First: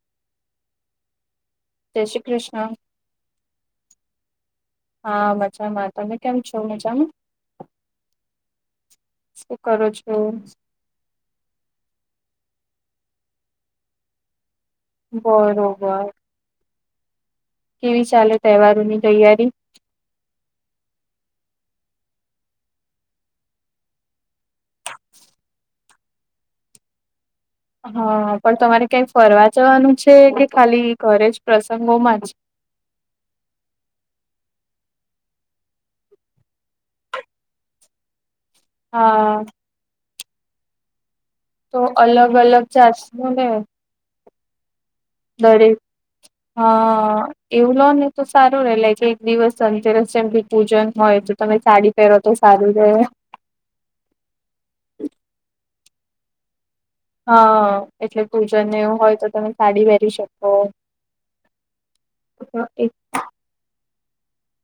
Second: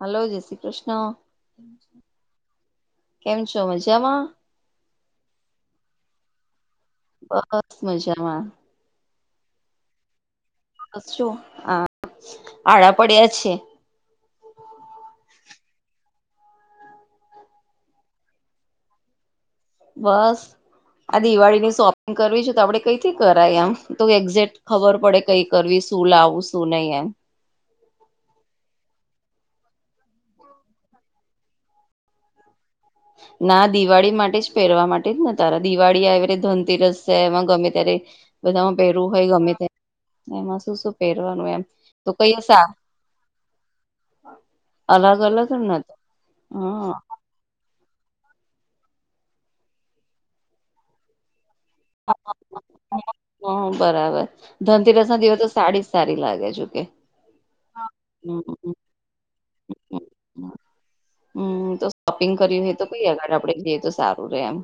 Hello જય શ્રી કૃષ્ણ જય શ્રી કૃષ્ણ કેમ છો મજામાં હા મજામાં તમે કેમ છો મજામાં બસ મજામાં શું કરો છો આ આડા પડિયા છે બરોબર કેવી ચાલે તહેવારો ની તૈયારી બસ આ દિવાળી ની શોપિંગ કરવી છે તો આપડે કઈથી કરાય આમ તો એક્ઝેક ખબર પડે કઈ કરવી શું લાવું શું નહી એમ હા પણ તમારે ક્યાંય ફરવા જવાનું છે કે ખાલી ઘરે જ પ્રસંગોમાં જ ના દિવાળી માટે જ પહેરવા માટે જ ન તારા દિવાળી આવે ધનતેરસ છે એમાં ગમે ત્યારે બધામાં પહેરવું હોય હા ગમે તે એમાં શું શું પહેરવાનું એમ તો અલગ કઈ અલગ સા ચાસ નુ ને અલગ અલગ બરે ને તો હા એવું લો ને તો સારું રે લાય કે એક દિવસ અંતરસ જેમ પૂજન હોય તો તમે સાડી. [unintelligible] તો સારું છે. હ બરાબર ધનતેરસ ના દિવસ તો સાડી જ સારી લાગે જો કે. હા એટલે પૂજનને એવું હોય તો તમે સાડી હમ વહેરી શકો. હમ હમ તો શોપિંગ કર્યું એ તો એક કઈ આગળ આપડે જઈએ તો સારું રે એમ.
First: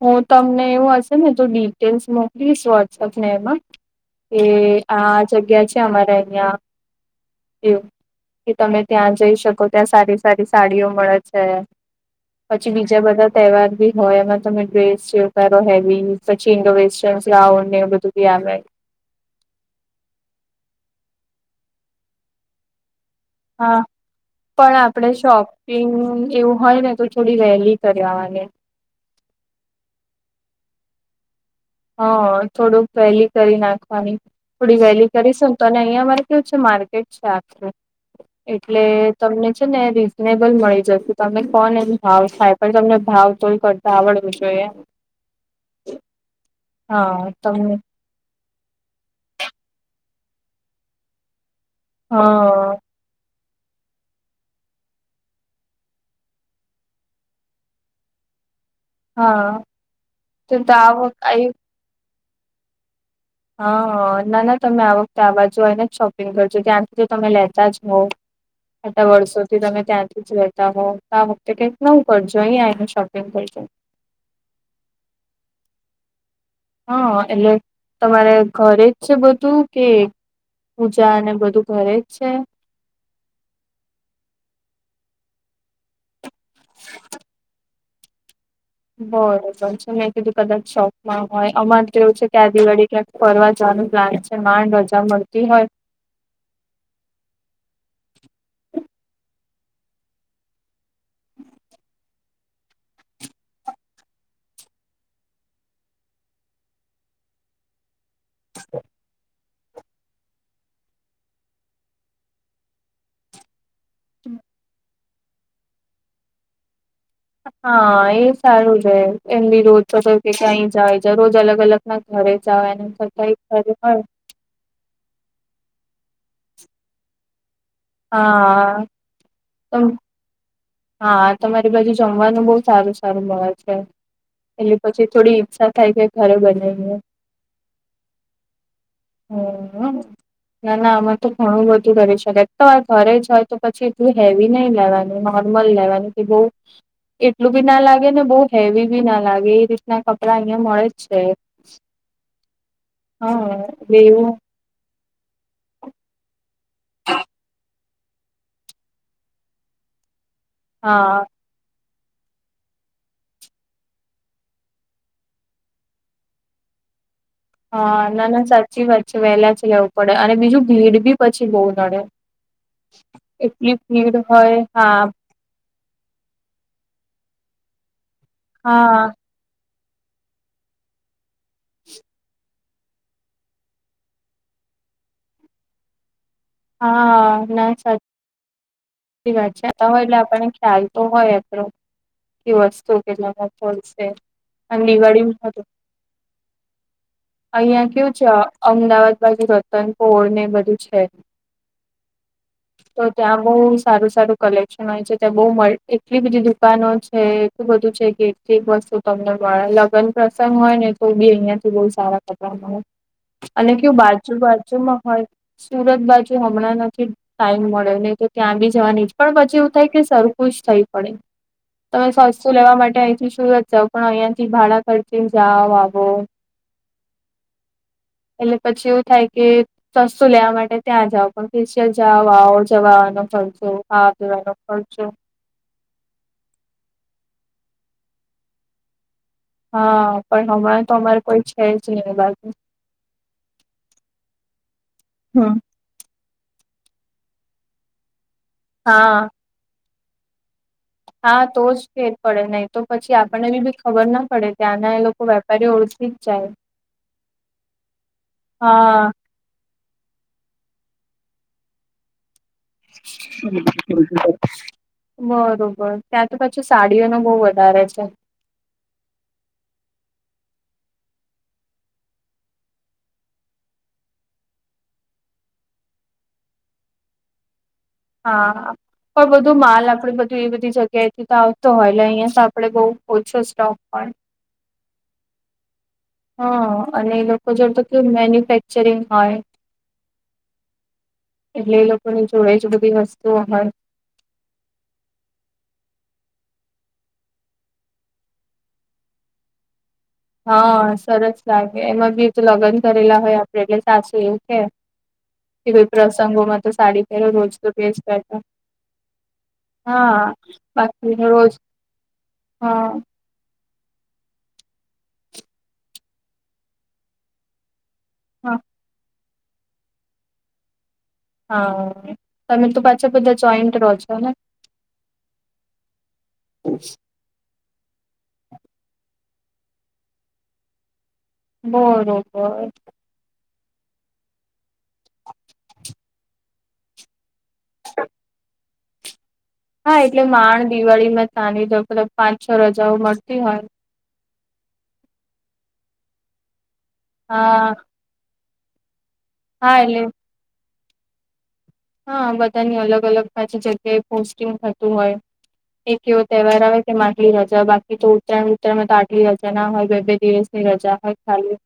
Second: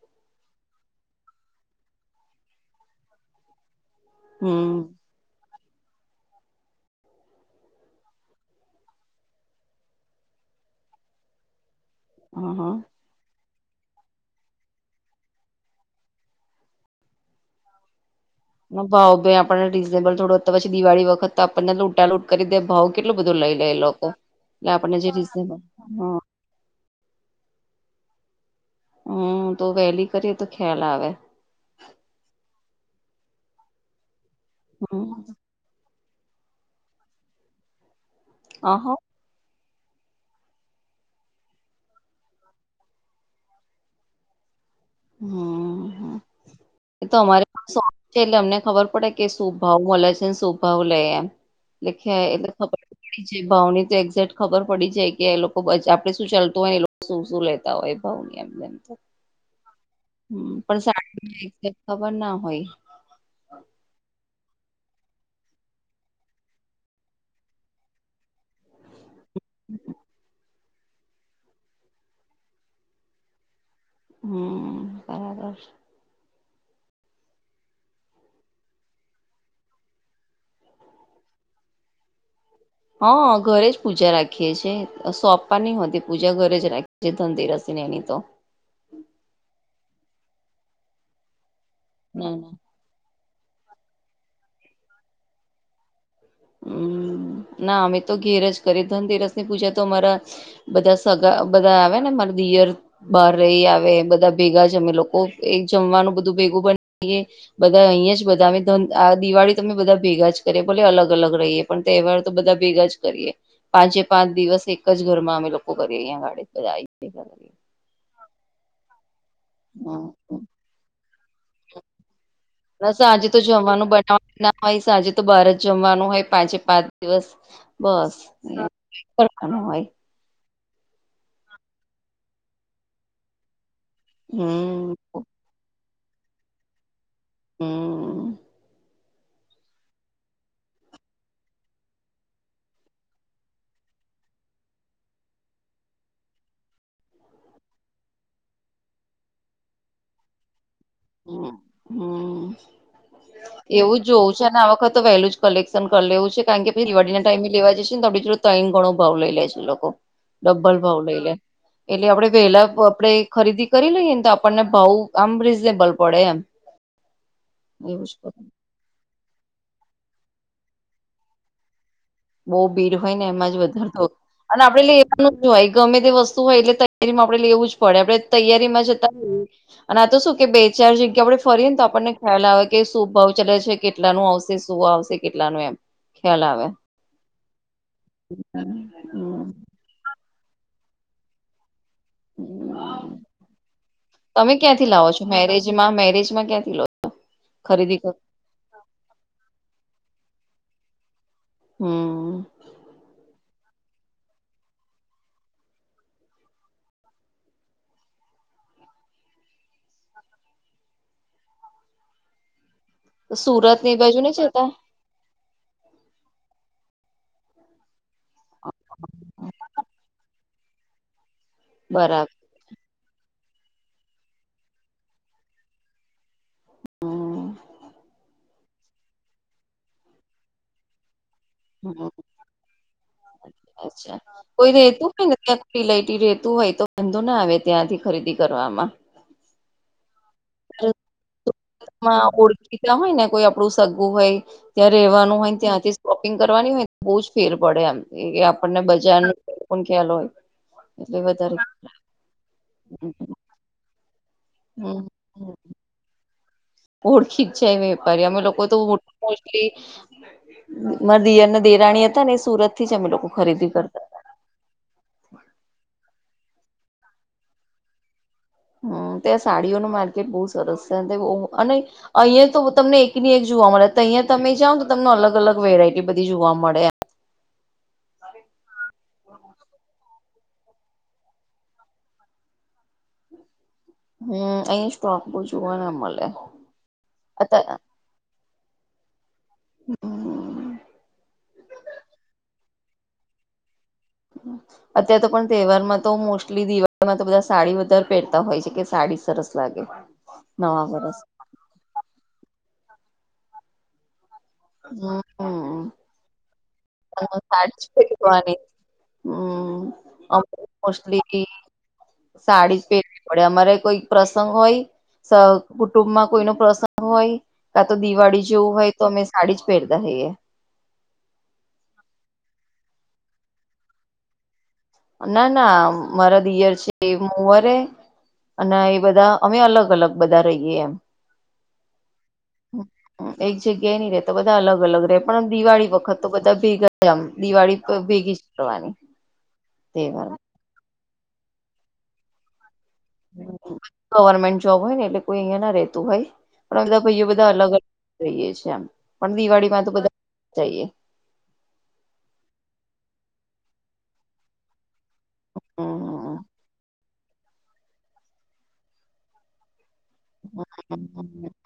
હું તમને એવું હશે ને તો ડિટેલ્સ મોકલીશ [unintelligible] ને એમાં. એ હમ આ જગ્યા છે, અમારે અહં. એવુ કે તમે ત્યાં જઈ શકો ત્યાં સારી સારી સાડીઓ મળે છે. હ પછી બીજા બધા તહેવાર ભી હોય એમાં. તમે [unintelligible] [unintelligible] એવું બધું બી. ભાવ ભાઈ આપણને રીઝનેબલ થોડું પછી દિવાળી વખત આપણને લૂટા લૂટ કરી દે ભાવ. [unintelligible] [unintelligible] એ હા લોકો. એટલે પણ આપણને જે આપણેે રીઝનેબલ શોપિંગ હ એવું હોય ને તો થોડી વેલી કરવાવાની. હમ તો વહેલી કરીએ તો ખ્યાલ આવે. હ થોડુંક વહેલી કરી નાખવાની થોડી હમ વહેલી કરી [unintelligible] તો અને અહિયાં મારે કેવુ છે, માર્કેટ છે, આખરે અહ એટલે. હમ તમને છે, ને એ રીઝનેબલ મળી જશે તમે કોણ એ ભાવ થાય પણ તમને ભાવ તોય કર. [unintelligible] હમ એ તો હા અમારે. તમને એટલે અમને ખબર પડે કે શુંભાવ મળલા છે, ને શુંભાવ લે એમ એટલે [unintelligible] એટલે હા ખબર. ભાવની તો એક્ઝેક્ટ ખબર પડી જાય કે એ લોકો આપડે શું ચાલતું હોય એ લોકો શું શું લે. હોય ભાવ ની એમનેમ. હા. હમ તો તો આ વખતે પણ ખબર ના હોય. હા ના ના તમે આ વખતે આવા જને જ શોપિંગ કરજો ત્યાંથી જો તમે લેતા જ હોવ. આટલા વર્ષોથી તમે ત્યાંથી જ રહેતા હો તો આ વખતે કંઈક નવું કરજો અહીં આવીને શોપિંગ કરજો. હ બરાબર છે. હા એટલે તમારે ઘરે જ છે, બધું કે. પૂજા અને બધું ઘરે જ છે. હા ઘરે જ પૂજા રાખીએ છીએ સોંપવાની હોતી પૂજા ઘરે જ રાખી છીએ ધંનતેરસી ને એની તો. બરોબર છે, મેં કીધું કદાચ ચોકમાં હોય અમાર કેવું છે, ના [unintelligible] ના. આ દિવાળી ક્યાંક. ફરવા જવાનું પ્લાન છે, ન રજા મળતી હોય. હમ ના અમે તો ઘેર જ કરીએ ધનતેરસ ની પૂજા તો અમારા. બધા સગા બધા આવે ને મારા દિયર. બહાર રહી આવે બધા ભેગા જમે લોકો એક જમવાનું બધું ભેગું [unintelligible] બધા અહીં જ બધા અમે [unintelligible] આ દિવાળી તમે બધા ભેગા જ કરે બોલે અલગ. અલગ રહીએ પણ તહેવાર તો બધા ભેગા જ કરીએ. પાંચે પાંચ દિવસ એક જ ઘર માં અમે લોકો કરીએ અહી હા એ સારું છે, એમ બી રોજ પ હમ કે ક્યાય જાય જ રોજ અલગ અલગ. ના ઘરે જવાનર ના સાંજે કઈ તો ઘરે જમવાનું મળે. બનાવાનું ના હોય સાંજે તો બાર જ જમવાનું હોય પાંચે પાંચ દિવસ બસ. [inaudible] હા તમ હા તમારી બાજુ જમવાનું બહુ સારું સારું [unintelligible] છે, એટલે હમ પછી. થોડી ઈચ્છા થાય કે ઘરે બનાવીએ. હમ. હમ્મ ના ના આમાં તો ઘણું બધું કરી શકાય તો આ ઘરે જ હોય તો પછી એટલું હેવી નહી લેવાનું. લેવાની [unintelligible] એટલું બી ના લાગે ને બહુ હેવી બી ના લાગે એ રીતના કપડાં અહિયાં મળે છે, હમ હમ હા એવું જ બેવું જોવું છે અને આ વખત તો વહેલું જ કલેક્શન કરી લેવું છે કારણ કે [inaudible] દિવાળીના ટાઈમે લેવા જશે ને આપડી જોડે ત્રણ ઘણો ભાવ લઈ લે છે લોકો. ડબલ ભાવ હા લઈ લે. એટલે આપડે વહેલા આપડે ખરીદી કરી લઈએ ને તો આપણને ભાવ આમ રીઝનેબલ પડે એમ. હા એવું જ ના કરું ના સાચી વાત છે વહેલા જઈ આવું પડે અને બીજું ભીડ બી પછી બહુ નડે. બઉ ભીડ હોય ને એમાં જ એટલી વધારતો ભીડ હોય અને આપડે હા લેવાનું અય ગમે તે વસ્તુ હોય એટલે તૈયારીમાં આપડે લેવું જ પડે આપણે તૈયારીમાં હા જતા અને આ તો શું કે બે ચાર જગ્યા આપડે ફરીએ ને તો આપણને ખ્યાલ આવે. કે શું ભાવ ચાલે છે કેટલાનું આવશે શું આવશે કેટલાનું એમ ખ્યાલ આવે. હા ના વાત હમ છે હોય એટલે આપને ખ્યાલ તો હોય એટલો. એ વસ્તુ કેટલામાં ફોલ્ટ છે [inaudible] તમે ક્યાંથી લાવો છો હતી. મેરેજમાં મેરેજમાં ક્યાંથી લો અહિયાં ખરીદી કેવું કર છે અમદાવાદ બાજુ રતનપોળ ને એ બધું છે. હમ્મ તો ત્યાં બહુ સારું સારું કલેક્શન હોય છે, ત્યાં બહુ મ એટલી બધી દુકાનો છે. એ બધું છે કે એક એક વસ્તુ તમને મળે, લગ્ન પ્રસંગ હોય ને તો બી અહિયાં થી બહુ સારા અને સુરત કેવું ની ને બાજુ જતા બાજુમાં હોય સુરત બાજુ હમણાં નથી ટાઈમ મળ્યો નહી તો ત્યાં બી જવાની જ પણ પછી એવું થાય કે સા ખુશ થઈ પડે, બરાબર તમે શું લેવા માટે અહીંથી સુરત જઉ પણ અહિયાં થી ભાડા ખર્ચીને જાાવ આવો. હમ એટલે પછી એવું થાય કે સસ્તું લેવા માટે ત્યાં જાવ. ઓફિશિયલ જાવ આવ જવાનો ખર્ચો ખર્ચો. [inaudible] રેતુ હોય તો વાંધો ના આવે ત્યાંથી ખરીદી કરવામાં. હા પણ હમણાં તો અમારે કોઈ છે જ નહી એ મા બાજુ ઓળખીતા હોય ને કોઈ આપડું સગું હોય ત્યાં રહેવાનું હમ હોય ત્યાંથી જ શોપિંગ કરવાની હોય બહુ જ ફેર પડે એમ આપણને હા બજાર નો ખ્યાલ હોય. એટલે હા વધારે તો જ ફેર પડે નહી તો પછી હમ આપણને બી ખબર ના પડે. ત્યાંના એ લોકો વેપારીઓ ઓળખી જ જાય. ઓળખી જ જાય ને પર અમે લોકો તો હા મો એ મારા દિયર ના દેરાણી હતા ને સુરત થી જ અમે લોકો ખરીદી કરતા [unintelligible] બરોબર ત્યાં તો પછી સાડીઓ ને બહુ વધારે છે. હમ ત્યાં સાડીઓ નું માર્કેટ બહુ સરસ છે, અને અહીયાં તો તમને એક ની એક જોવા મળે તહિયા તમે જાઓ તો તમને અલગ-અલગ વેરાયટી બધી જોવા મળે. હા પણ બધું માલ આપડે બ તો એ બધી જગ્યાએ થી તો આવતો હોય એટલે અહિયાં તો આપડે બો ઓછો સ્ટોક હોય. હમ્મ અહીં સ્ટોક બહુ જોવા ના મલે. હા અને એ લોકો જોડે તો કેવું મેન્યુફેક્ચરિંગ હોય. એટલે એ લોકોની જોડે જ બધી વસ્તુઓ હોય. [unintelligible] અત્યારે તો પણ તહેવારમાં તો મોસ્ટલી દિવાળીમાં તો બધા સાડી વધારે પહેરતા હોય છે કે સાડી સરસ લાગે. નવા હા વરસ સરસ લાગે એમાં બી એ તો લગ્ન કરેલા હોય આપડે એટલે સાસુ એ કે હમ કોઈ પ્રસંગોમાં તો સાડી પહેરો રોજ તો સાડી જ ડ્રેસ પહેર્તા પહેરવાની હમ હા બાકી મોસ્ટલી રોજ. સાડી હા પે આપડે અમારે કોઈ પ્રસંગ હોય કુટુંબમાં કોઈ ન પ્રસંગ હોય. કા તો દિવાળી હા જેવું હોય તો અમે સાડી જ પહેરતા હઈએ. હા તમે તું પાછા બધા જોઈન્ટ રહો છો ને? ના ના મારા દિયર છે મોવારે અને એ બધા અમે અલગ અલગ બધા રહીએ એમ બરોબર એક જગ્યાએ નની રે તો બધા અલગ અલગ રહે પણ દિવાળી વખત તો બધા ભેગા આમ દિવાળી ભેગી જ કરવાની. હા એટલે તહેવાર માંણ દિવાળી માં તાની લલ પાંચ છ રજાઓ મળતી હોય, ગવર્મેન્ટ જોબ હોય ને એટલે કોઈ અહિયાં ના રહેતું હોય પણ બધા ભાઈ બધા હા અલગ અલ જઈએ છે આમ પણ દિવાળી હા માં તો એટલે બધા જઈએ હા બધાની અલગ અલગ પાછી જગ્યાએ પોસ્ટિંગ થતું હોય એક એવો હમ તહેવાર આવે કે આટલી રજા બાકી તો ઉત્તરાયણ ઉત્તરાણમાં તો આટલી રજા ના હોય દિવસે રજા હોય હમ ખાલી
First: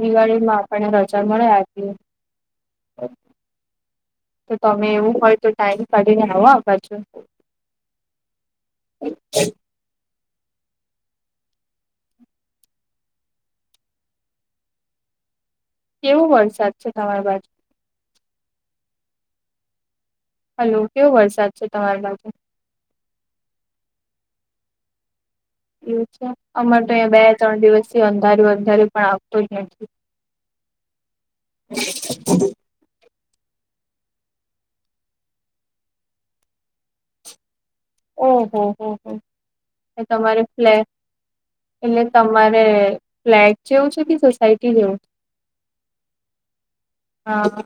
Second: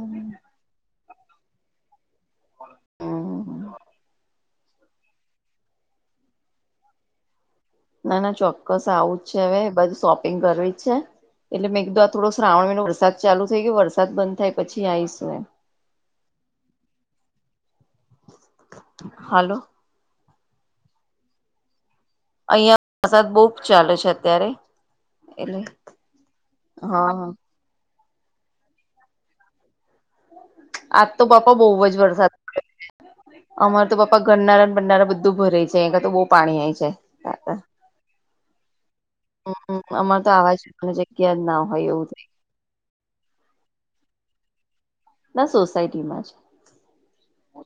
દિવાળી માં આપણને રજા મળે આઠ દી [inaudible] તો તમે એવું હોય તો ટાઈમ કાઢીને આવો બાજુ. ના ના ચોક્કસ આવું જ છે હવે બધ શોપિંગ કરવી જ છે એટલે મેં કીધું આ થોડો શ્રાવણ મહિનો વરસાદ ચાલુ થઈ ગયો વરસાદ બંધ થાય પછી આવીશું એમ કેવો વરસાદ છે તમાર બાજુ? હાલો! હલો કેવો વરસાદ છે તમારે બાજુ? અહિયાં પ્રસાદ બહુ ચાલે છે અત્યારે એટલે છે અમાર તો અ હા બે હા ત્રણ દિવસથી અંધારે અંધારે પણ આવતો જ નથી આજ તો બાપા બહુ જ વરસાદ પડે. અમાર તો પાપ્પા ગરનારાને બનનારા બધું ભરે છે એ તો બહ પાણી આયી જાય હ હા ઓહ હો હો એ અમારે તો તમારે આવા ફ્લેટ જવાની જગ્યા જ ના હોય એટલે એવું થાય તમારે? ફ્લેટ જેવું છે કે સોસાયટી જેવું છે? ના સોસાયટી માં જ હા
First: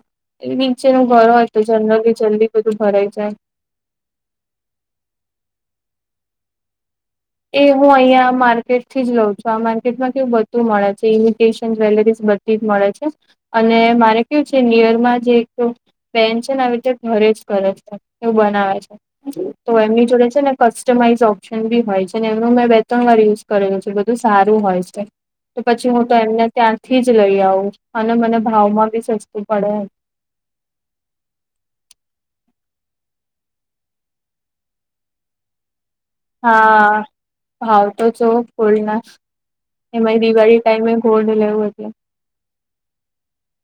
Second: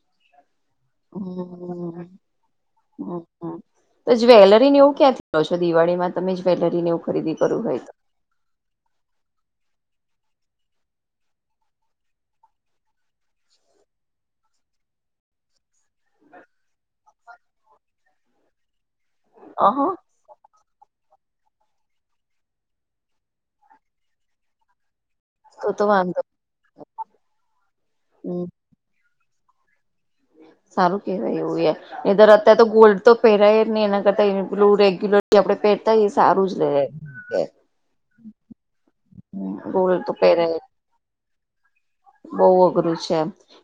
નીચેનું ઘર હોય તો હમ જનરલી જલ્દી બધું ભરાઈ હમ જાયવ હમ તો જ્વેલરી ને એવું ક્યાંથી લ્યો છો દિવાળીમાં તમે જ્વેલરીને એવું? ખરીદી કરવું હોય તો એવું અહીંયા માર્કેટ થી જ લઉં છું આ માર્કેટમાં કેવું બધું મળે છે ઇમિટેશન જ્વેલરીઝ બધી જ મળે છે અને મારે કયુ છે નીયરમાં જે એક તો બેન છે ને આવી રીતે ઘરે જ કરે છે એવું બનાવે છે. તો અહ એમની જોડે છે ને કસ્ટમાઈઝ ઓપ્શન બી હોય છે એનું મેં બે ત્રણ વાર યુઝ કરેલું છે બધું સારું હોય છે. તો પછી હું તો એમને ત્યાંથી જ લઈ આવું અને મને હમ ભાવમાં બી સસ્તું પડે સારું કહેવાય એવું એ નીતર અત્યારે તો ગોલ્ડ તો પહેરાય ને એના કરતા ઈન્કલુડ એકયુલેટ આપણે પહે તો ઈ સારૂ હા ભાવ તો છો બોલના ગોલ્ડ તો એમાંરી દિવાળી પહેરાય ટાઈમે? કોડ લેવું બહુ અઘરું છે.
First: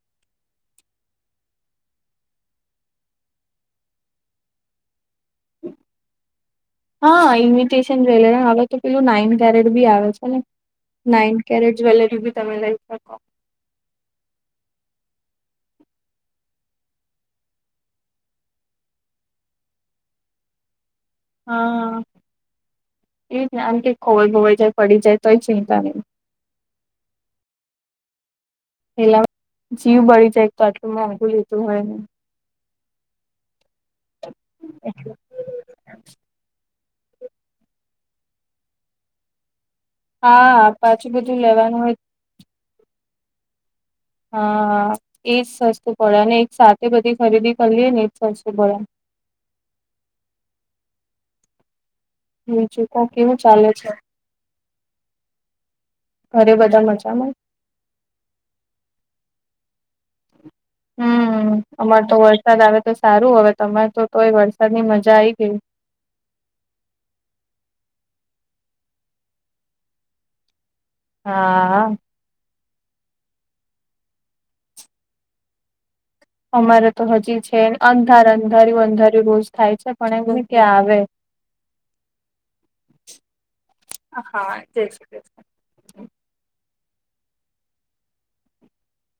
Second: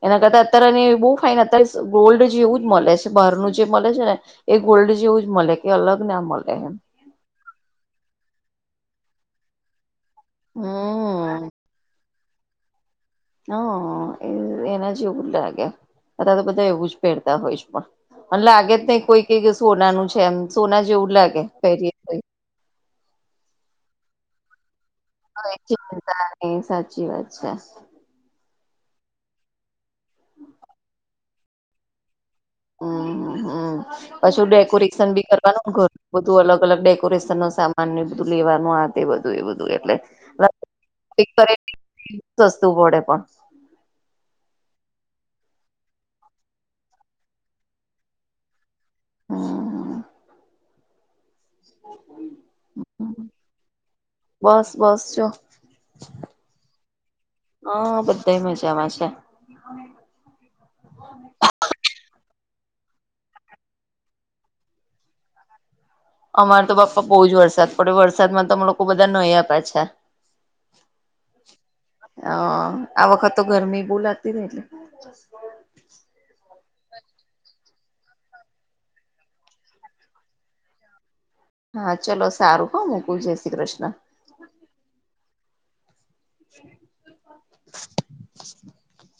એના કરતા અત્યારે બહુ ફાઇન અત્યારે ગોલ્ડ જેવું જ મળે છે બહારનું જે મળે છે ને? એ ગોલ્ડ જેવું જ મળે કે અલગ ના મળે એમ. હા ઇન્વીિટેશન જ્વેલરી હવે તો પેલું નાઈન કેરેટ બી આવે છે ને? હા નાઇન કેરેટ જ્વેલરી પણ તમે લઈ શકો છો. હા, એવું જ લાગે છે. બધા લોકો પણ એવું જ પહેરતા હોય છે, પણ લાગે જ નહીં, કે કોઈ કિધુ સોના જેવું જ લાગે. પહેરીએ હા, એ જ ન જો ખોવાઈ જાય કે પડી જાય તોય હા ચિંતા એકદમ નહી લાગે સાચી વાત છે. એટલે આમ જીવ બળી જાય આટલું મોંઘું લીધું હોય ન. [unintelligible] પછી ડેકોરેશન એટલે પણ કરવાનું હોય, અલગ-અલગ ડેકોરેશનનો સામાનને લેવાનું આ તે બધું એ એટલે. [inaudible] મળે હા પાછું બધું લેવાનું હોય પણ. હા, એ જ સસ્તું પડે. એક સાથે બધી ખરીદી કરી લઈએ તો પણ સસ્તું પડે. હમ્મ... હા. બીજું કો કેવું ચાલે છે બસ બસ, જો. ઘરે બધા મજામાં? હા, બધાય મજામાં છે. હા હમ્મ, અમારે તો વરસાદ આવે તો સારું હવે, તમારે તો વરસાદની મજા આવી ગઈ. અમારે તો બહુ જ વરસાદ પડ્યો. વરસાદમાં અમે બધા નાહ્યા પાછા. હા. હા, આ વખતે તો ગરમી બહુ લાગતી તીન. બ અમારે તો હજી છે અંધારું અંધારું અંધારિયું રોજ થાય છે પણ એમ હોય કે આવે. હા, ચાલો સારું હો મૂકુ, જય શ્રી કૃષ્ણ. હા, જય શ્રી કૃષ્ણ. અવાજ નથી આવતો